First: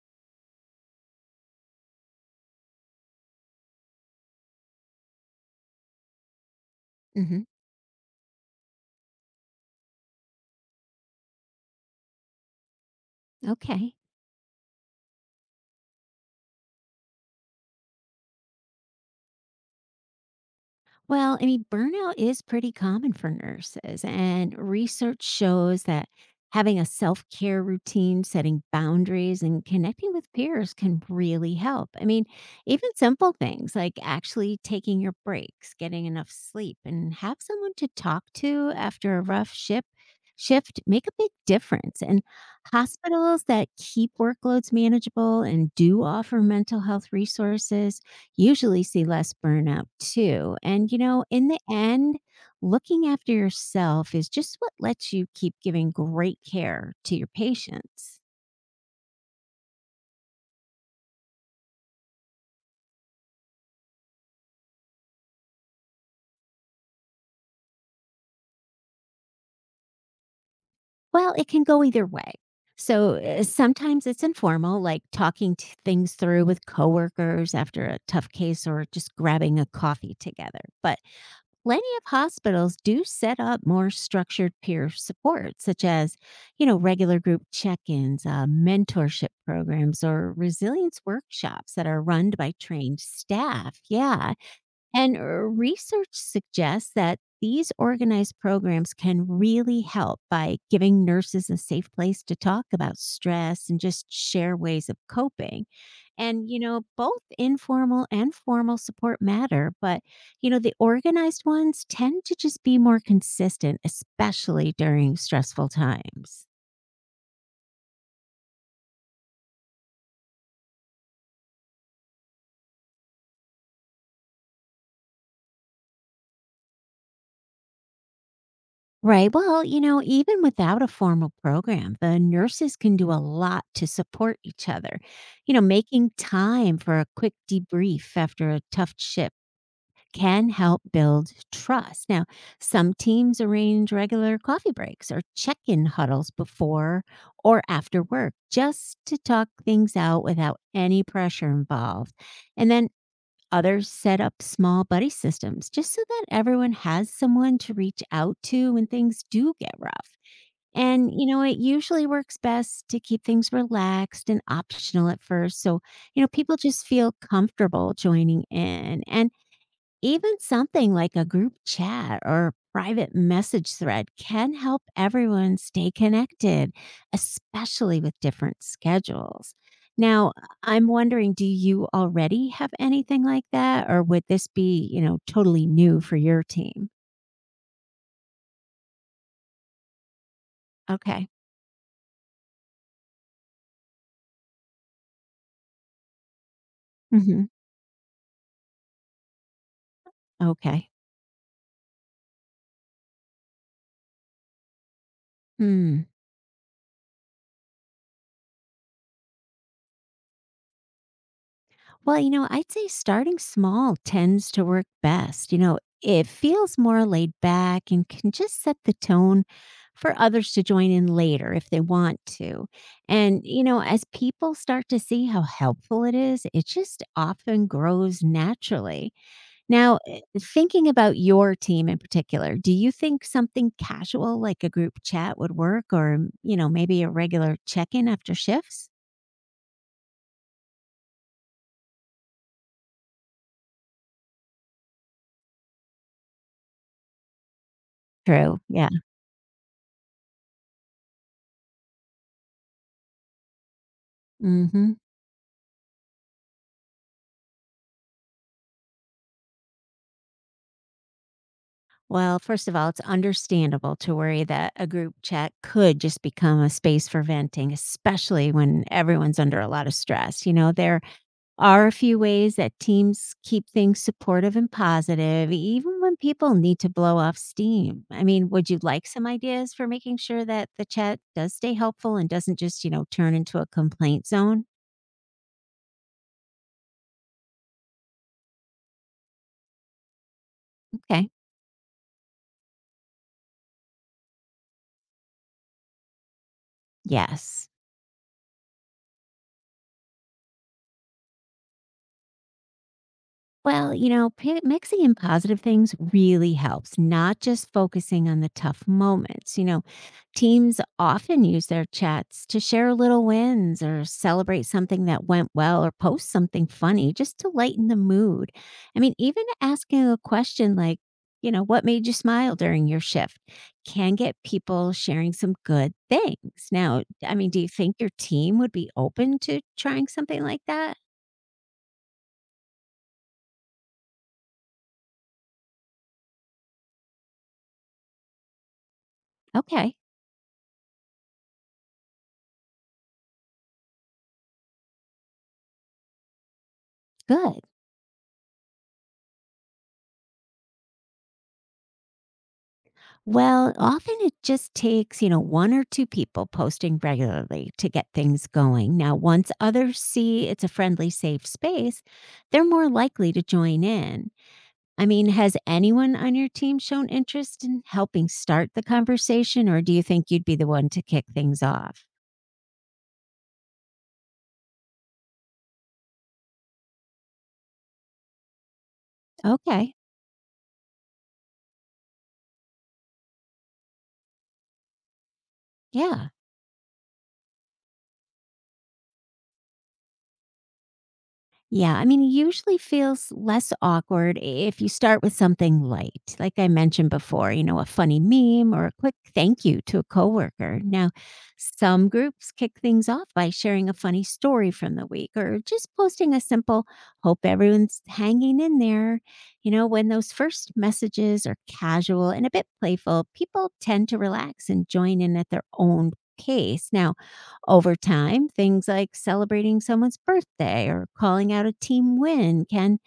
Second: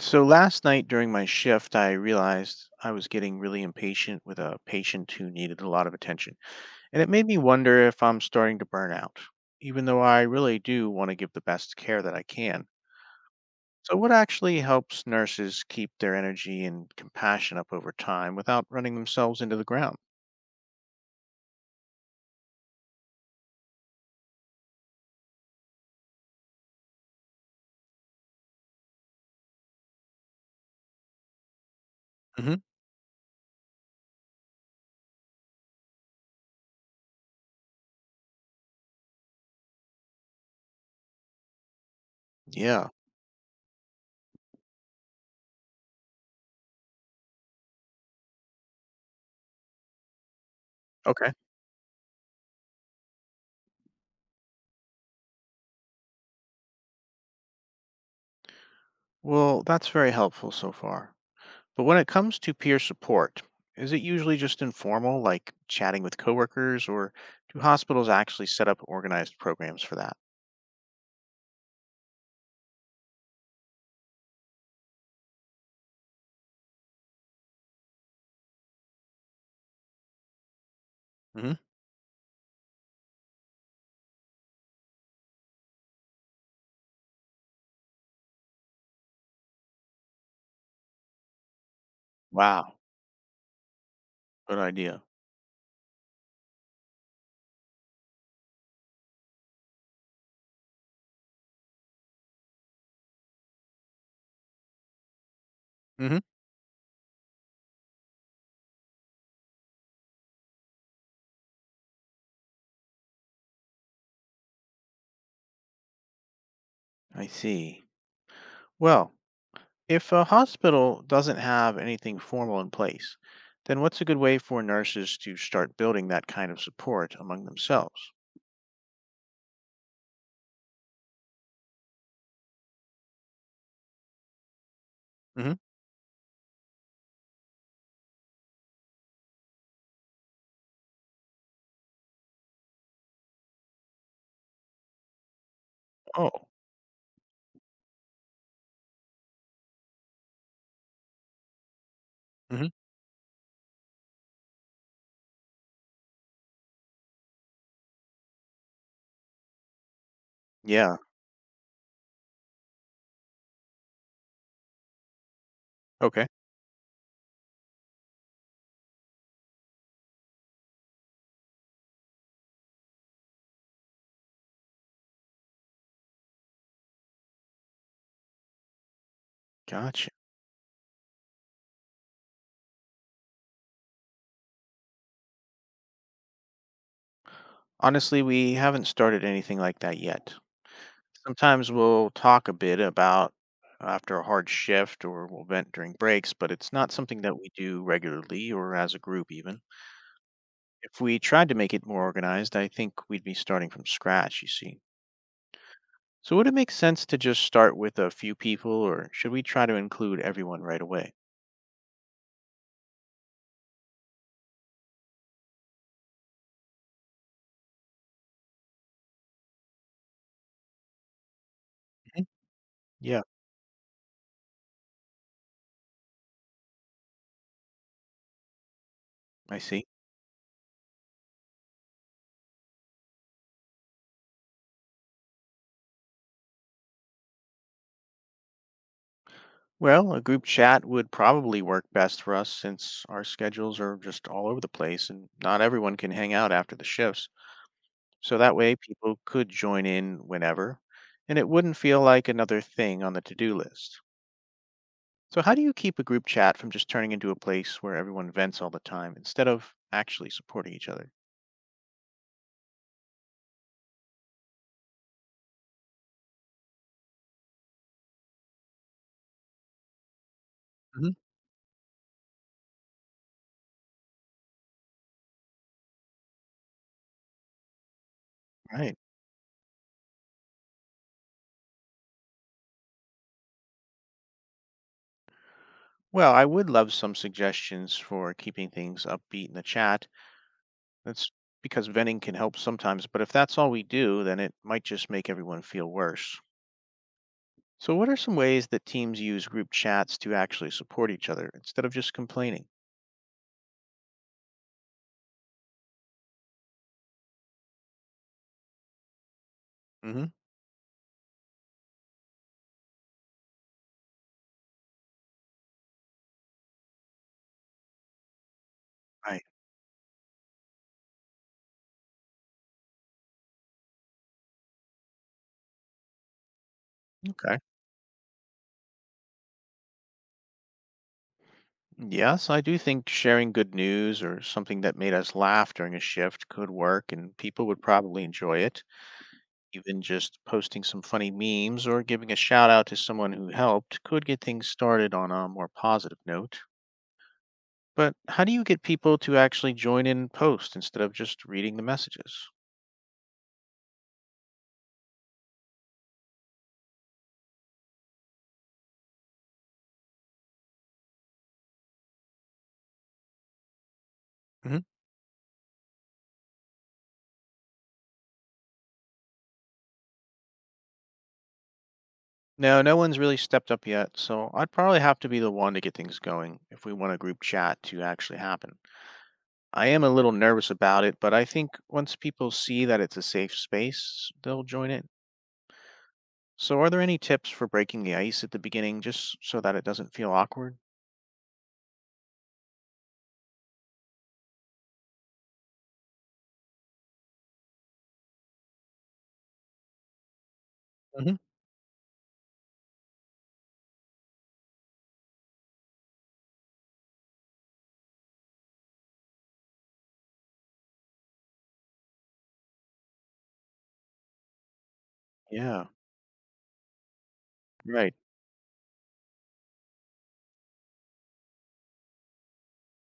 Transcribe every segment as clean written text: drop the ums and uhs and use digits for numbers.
So last night during my shift, I realized I was getting really impatient with a patient who needed a lot of attention. And it made me Hmm. wonder if I'm starting to burn out, even though I really do want to give the best care that I can. Okay. So, what actually helps nurses keep their energy and compassion up over time without running themselves into the ground? Well, I mean, burnout is pretty common for nurses, and research shows that having a self care routine, setting boundaries, and connecting with peers can really help. I mean, Hmm. even simple things like actually taking your breaks, getting enough sleep, and have someone to talk to after a rough shift make a big difference. And Yeah. hospitals that keep workloads manageable and do offer mental health resources usually see less burnout too. And, Okay. in the end, looking after yourself is just what lets you keep giving great care to your patients. Well, that's very helpful so far. But when it comes to peer support, is it usually just informal, like chatting with coworkers, or do hospitals actually set up organized programs for that? Well, it can go either way. So sometimes it's informal, like talking things through with coworkers after a tough case or just grabbing a coffee together. But Hmm. plenty of hospitals do set up more structured peer support, such as, regular group check-ins, mentorship programs, or resilience workshops that are run by Wow, trained staff. Yeah, good idea. and research suggests that these organized programs can really help by giving nurses a safe place to talk about stress and just share ways of coping. Hmm. And, both informal and formal support matter, but, the organized ones tend to just be more consistent, especially during stressful times. I see. Well, if a hospital doesn't have anything formal in place, then what's a good way for nurses to start building that kind of support among themselves? Right. Well, even without a formal program, the nurses can do a lot to support each other. Hmm. Making time for a quick debrief after a tough shift can help build trust. Now, some teams arrange regular coffee breaks or check in Oh. huddles before or after work just to talk things out without any pressure involved. Hmm. And then others set up small buddy systems just so that everyone has someone to reach out to when things do get rough. Yeah. And it usually works best to keep things relaxed and optional at first. So, Okay. People just feel comfortable joining in. And even something like a group chat or private message thread can help everyone stay connected, especially with different schedules. Gotcha. Now, I'm wondering, do you already have anything like that, or would this be, totally new for your team? Honestly, we haven't started anything like that yet. Okay. Sometimes we'll talk a bit about after a hard shift, or we'll vent during breaks, but it's not something that Mhm. we do regularly or as a group, even. Okay. If we tried to make it more organized, I think we'd be starting from scratch, you see. Hmm. So, would it make sense to just start with a few people, or should we try to include everyone right away? Well, I'd say starting small tends to work best. You know, it feels more laid back and can just set the tone for others to join in later if they want Mhm. to. Yeah. And, as people start to see how helpful it is, it just often grows naturally. I see. Now, thinking about your team in particular, do you think something casual like a group chat would work, or, maybe a regular check in after shifts? Well, a group chat would probably work best for us since our schedules are just all over the place and not everyone can hang out after the shifts. So that True. way Yeah. people could join in whenever, and it wouldn't feel like another thing on the to do list. Mm hmm. So, how do you keep a group chat from just turning into a place where everyone vents all the time instead of actually supporting each other? Well, first of all, it's understandable to worry that a group chat could just become a space for venting, especially when everyone's under a lot of stress. You know, there Mhm. are a few ways that teams keep things supportive and positive, even when people need to blow off steam. I mean, would you Right. like some ideas for making sure that the chat does stay helpful and doesn't just, turn into a complaint zone? Well, I would love some suggestions for keeping things upbeat in the chat. Okay. That's because venting can help sometimes, but if that's all we do, then it might just make everyone feel worse. Yes. So, what are some ways that teams use group chats to actually support each other instead of just complaining? Well, mixing in positive things really helps, not just focusing on the tough moments. You know, Mhm. teams often use their chats to share little wins or celebrate something that went well or post something funny just to lighten the mood. I mean, Right. even asking a question like, what made you smile during your shift can get people sharing some good things. Now, I mean, Okay. do you think your team would be open to trying something like that? Yes, I do think sharing good news or something that made us laugh during a shift could work, and people would probably enjoy it. Okay, Even just posting some funny memes or giving a shout out to someone who helped could get things started on a more positive note. good. But how do you get people to actually join in and post instead of just reading the messages? Well, often it just takes, one or two people posting regularly to get things going. Now, once others see it's a friendly, safe space, they're more likely to join in. Hmm. I mean, has anyone on your team shown interest in helping start the conversation, or do you think you'd be the one to kick things off? No, no one's really stepped up yet, so I'd probably have to be the one to get things going if we want a group chat to actually happen. I Okay. am a little nervous about it, but I think once people see that it's a safe space, they'll join it. Yeah. So, are there any tips for breaking the ice at the beginning just so that it doesn't feel awkward? Yeah, I mean, it usually feels less awkward if you start with something light, like I mentioned before, a funny meme or a quick thank you to a coworker. Now, Hmm. some groups kick things off by sharing a funny story from the week or just posting a simple hope everyone's hanging in there. You know, when those first messages are casual and a bit playful, people tend to relax and join in at their Yeah. own pace. Now, over Right. time, things like celebrating someone's birthday or calling out a team win can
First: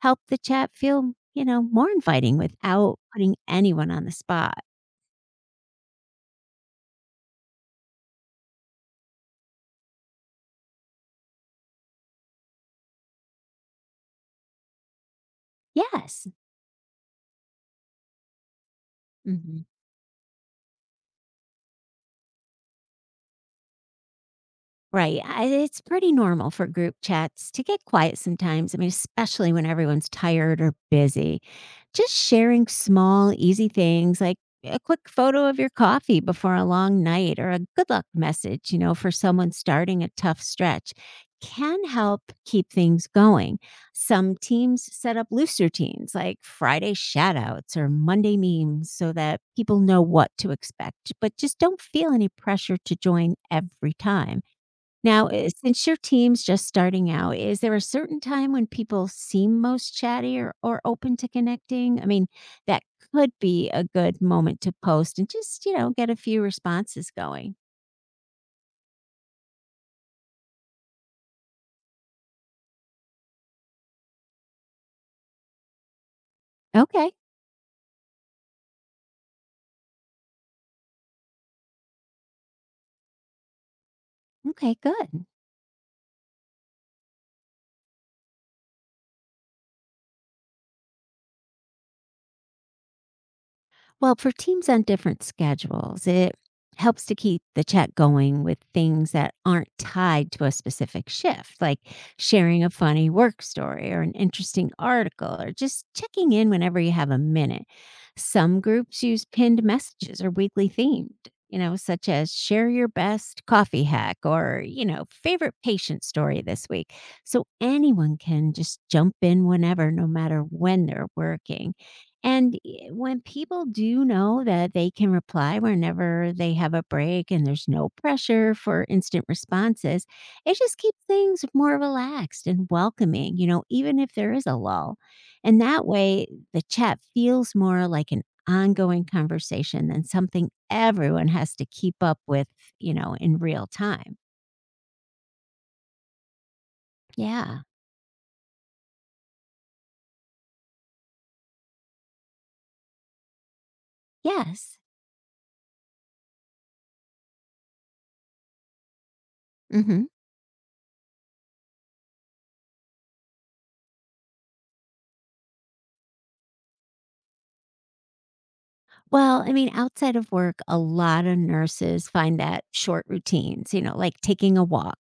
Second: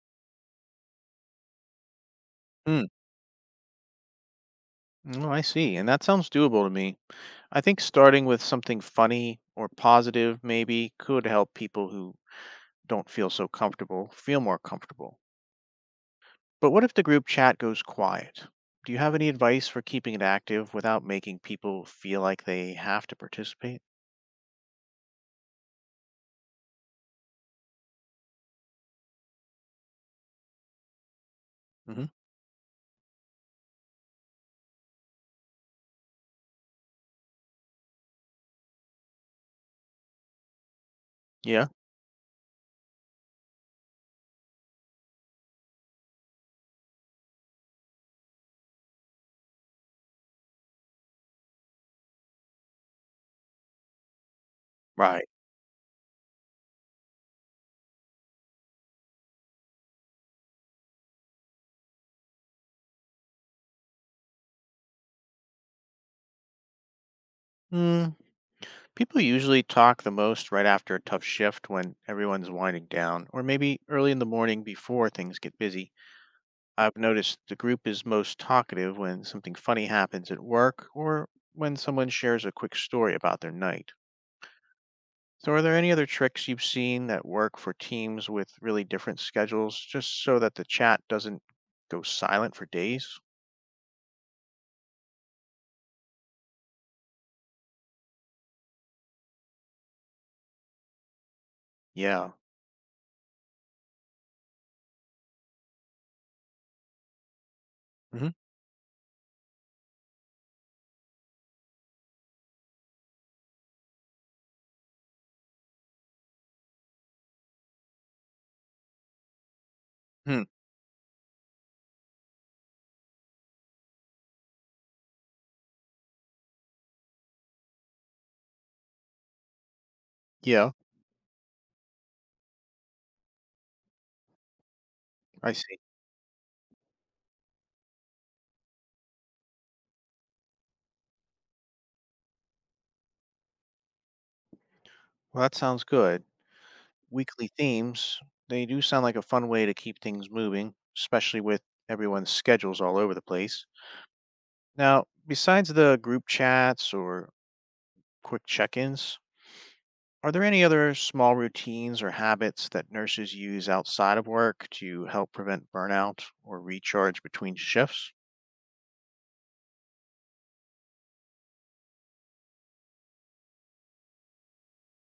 help the chat feel, more inviting Hmm. without putting anyone on the spot. Oh, I see. And that sounds doable to me. I think starting with something funny or positive maybe could help people who don't feel so comfortable feel more comfortable. Yes. But what if the group chat goes quiet? Do you have any Mm-hmm. advice for keeping it active without making people feel like they have to participate? Right. I it's pretty normal for group chats to get quiet sometimes. I mean, especially when everyone's tired or busy. Mm-hmm. Just sharing small, easy things like a quick photo of your coffee before a long night or a good luck message, for someone starting a tough stretch Yeah. can help keep things going. Some teams set up loose routines like Friday shout outs or Monday memes so that people know what to expect, but just don't feel any pressure to join every time. Right. Now, since your team's just starting out, is there a certain time when people seem most chatty, or open to connecting? I mean, that could be a good moment to post and just, get a few responses going. Mm, people usually talk the most right after a tough shift when everyone's winding down, or maybe early in the morning before things get busy. I've Okay. noticed the group is most talkative when something funny happens at work, or when someone shares a quick story about their night. Okay, good. So, are there any other tricks you've seen that work for teams with really different schedules just so that the chat doesn't go silent for days? Well, for teams on different schedules, it helps to keep the chat going with things that aren't tied to a specific shift, like Yeah. sharing a funny work story or an interesting article or just checking in whenever you have a minute. Hmm. Some groups use pinned messages or weekly themed, such as share your best coffee hack, or, favorite patient story this week. So anyone can just jump in whenever, no matter Hmm. when they're working. When people do know that they can reply whenever they have a break and there's no pressure for instant responses, it Yeah. just keeps things more relaxed and welcoming, even if there is a lull. I And see. that way, the chat feels more like an ongoing conversation than something everyone has to keep up with, in real time. Well, that sounds good. Weekly Yeah. themes, they do sound like a fun way to keep things moving, especially with everyone's schedules all over the place. Yes. Now, besides the group chats or quick check ins, Hmm. are there any other small routines or habits that nurses use outside of work to help prevent burnout or recharge between shifts? Well, I mean, outside of work, a lot of nurses find that short routines, like taking a walk,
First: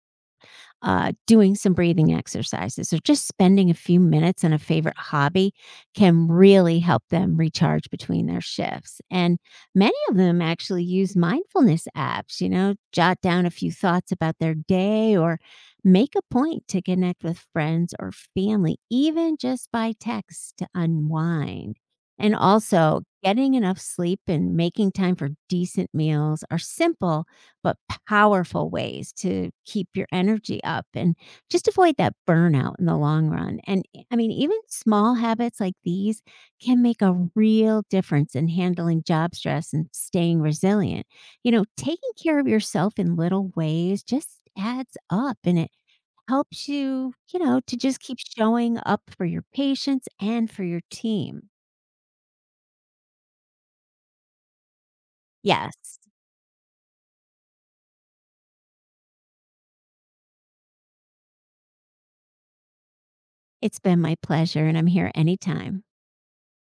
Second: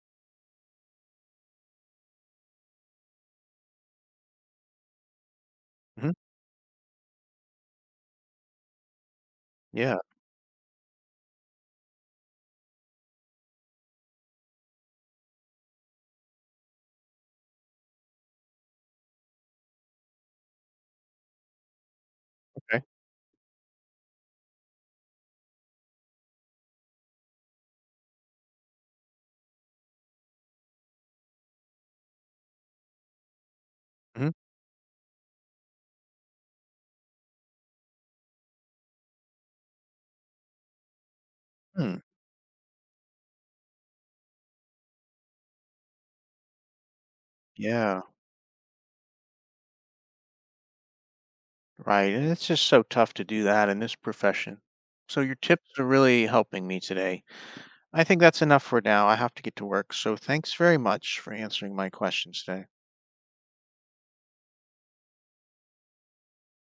doing some breathing exercises or just spending a few minutes on a favorite hobby Hmm. can really help them recharge between their shifts. And many Yeah, of them actually use mindfulness apps, jot down a few thoughts about their day or make a point to connect with friends or family, even just by text to unwind. And okay. also, getting enough sleep and making time for decent meals are simple but powerful ways to keep your energy up and just avoid that burnout in the long run. And I Hmm. mean, even small habits like these can make a real difference in handling job stress and staying resilient. You know, Hmm. taking care of yourself in little ways just adds up, and it helps you, to just Yeah, keep showing up for your patients and for your team. right. And it's just so tough to do that in this profession. So your tips are Yes, really helping me today. I think that's enough for now. I have to get to work. So thanks very much for answering my questions today. it's been my pleasure, and I'm here anytime.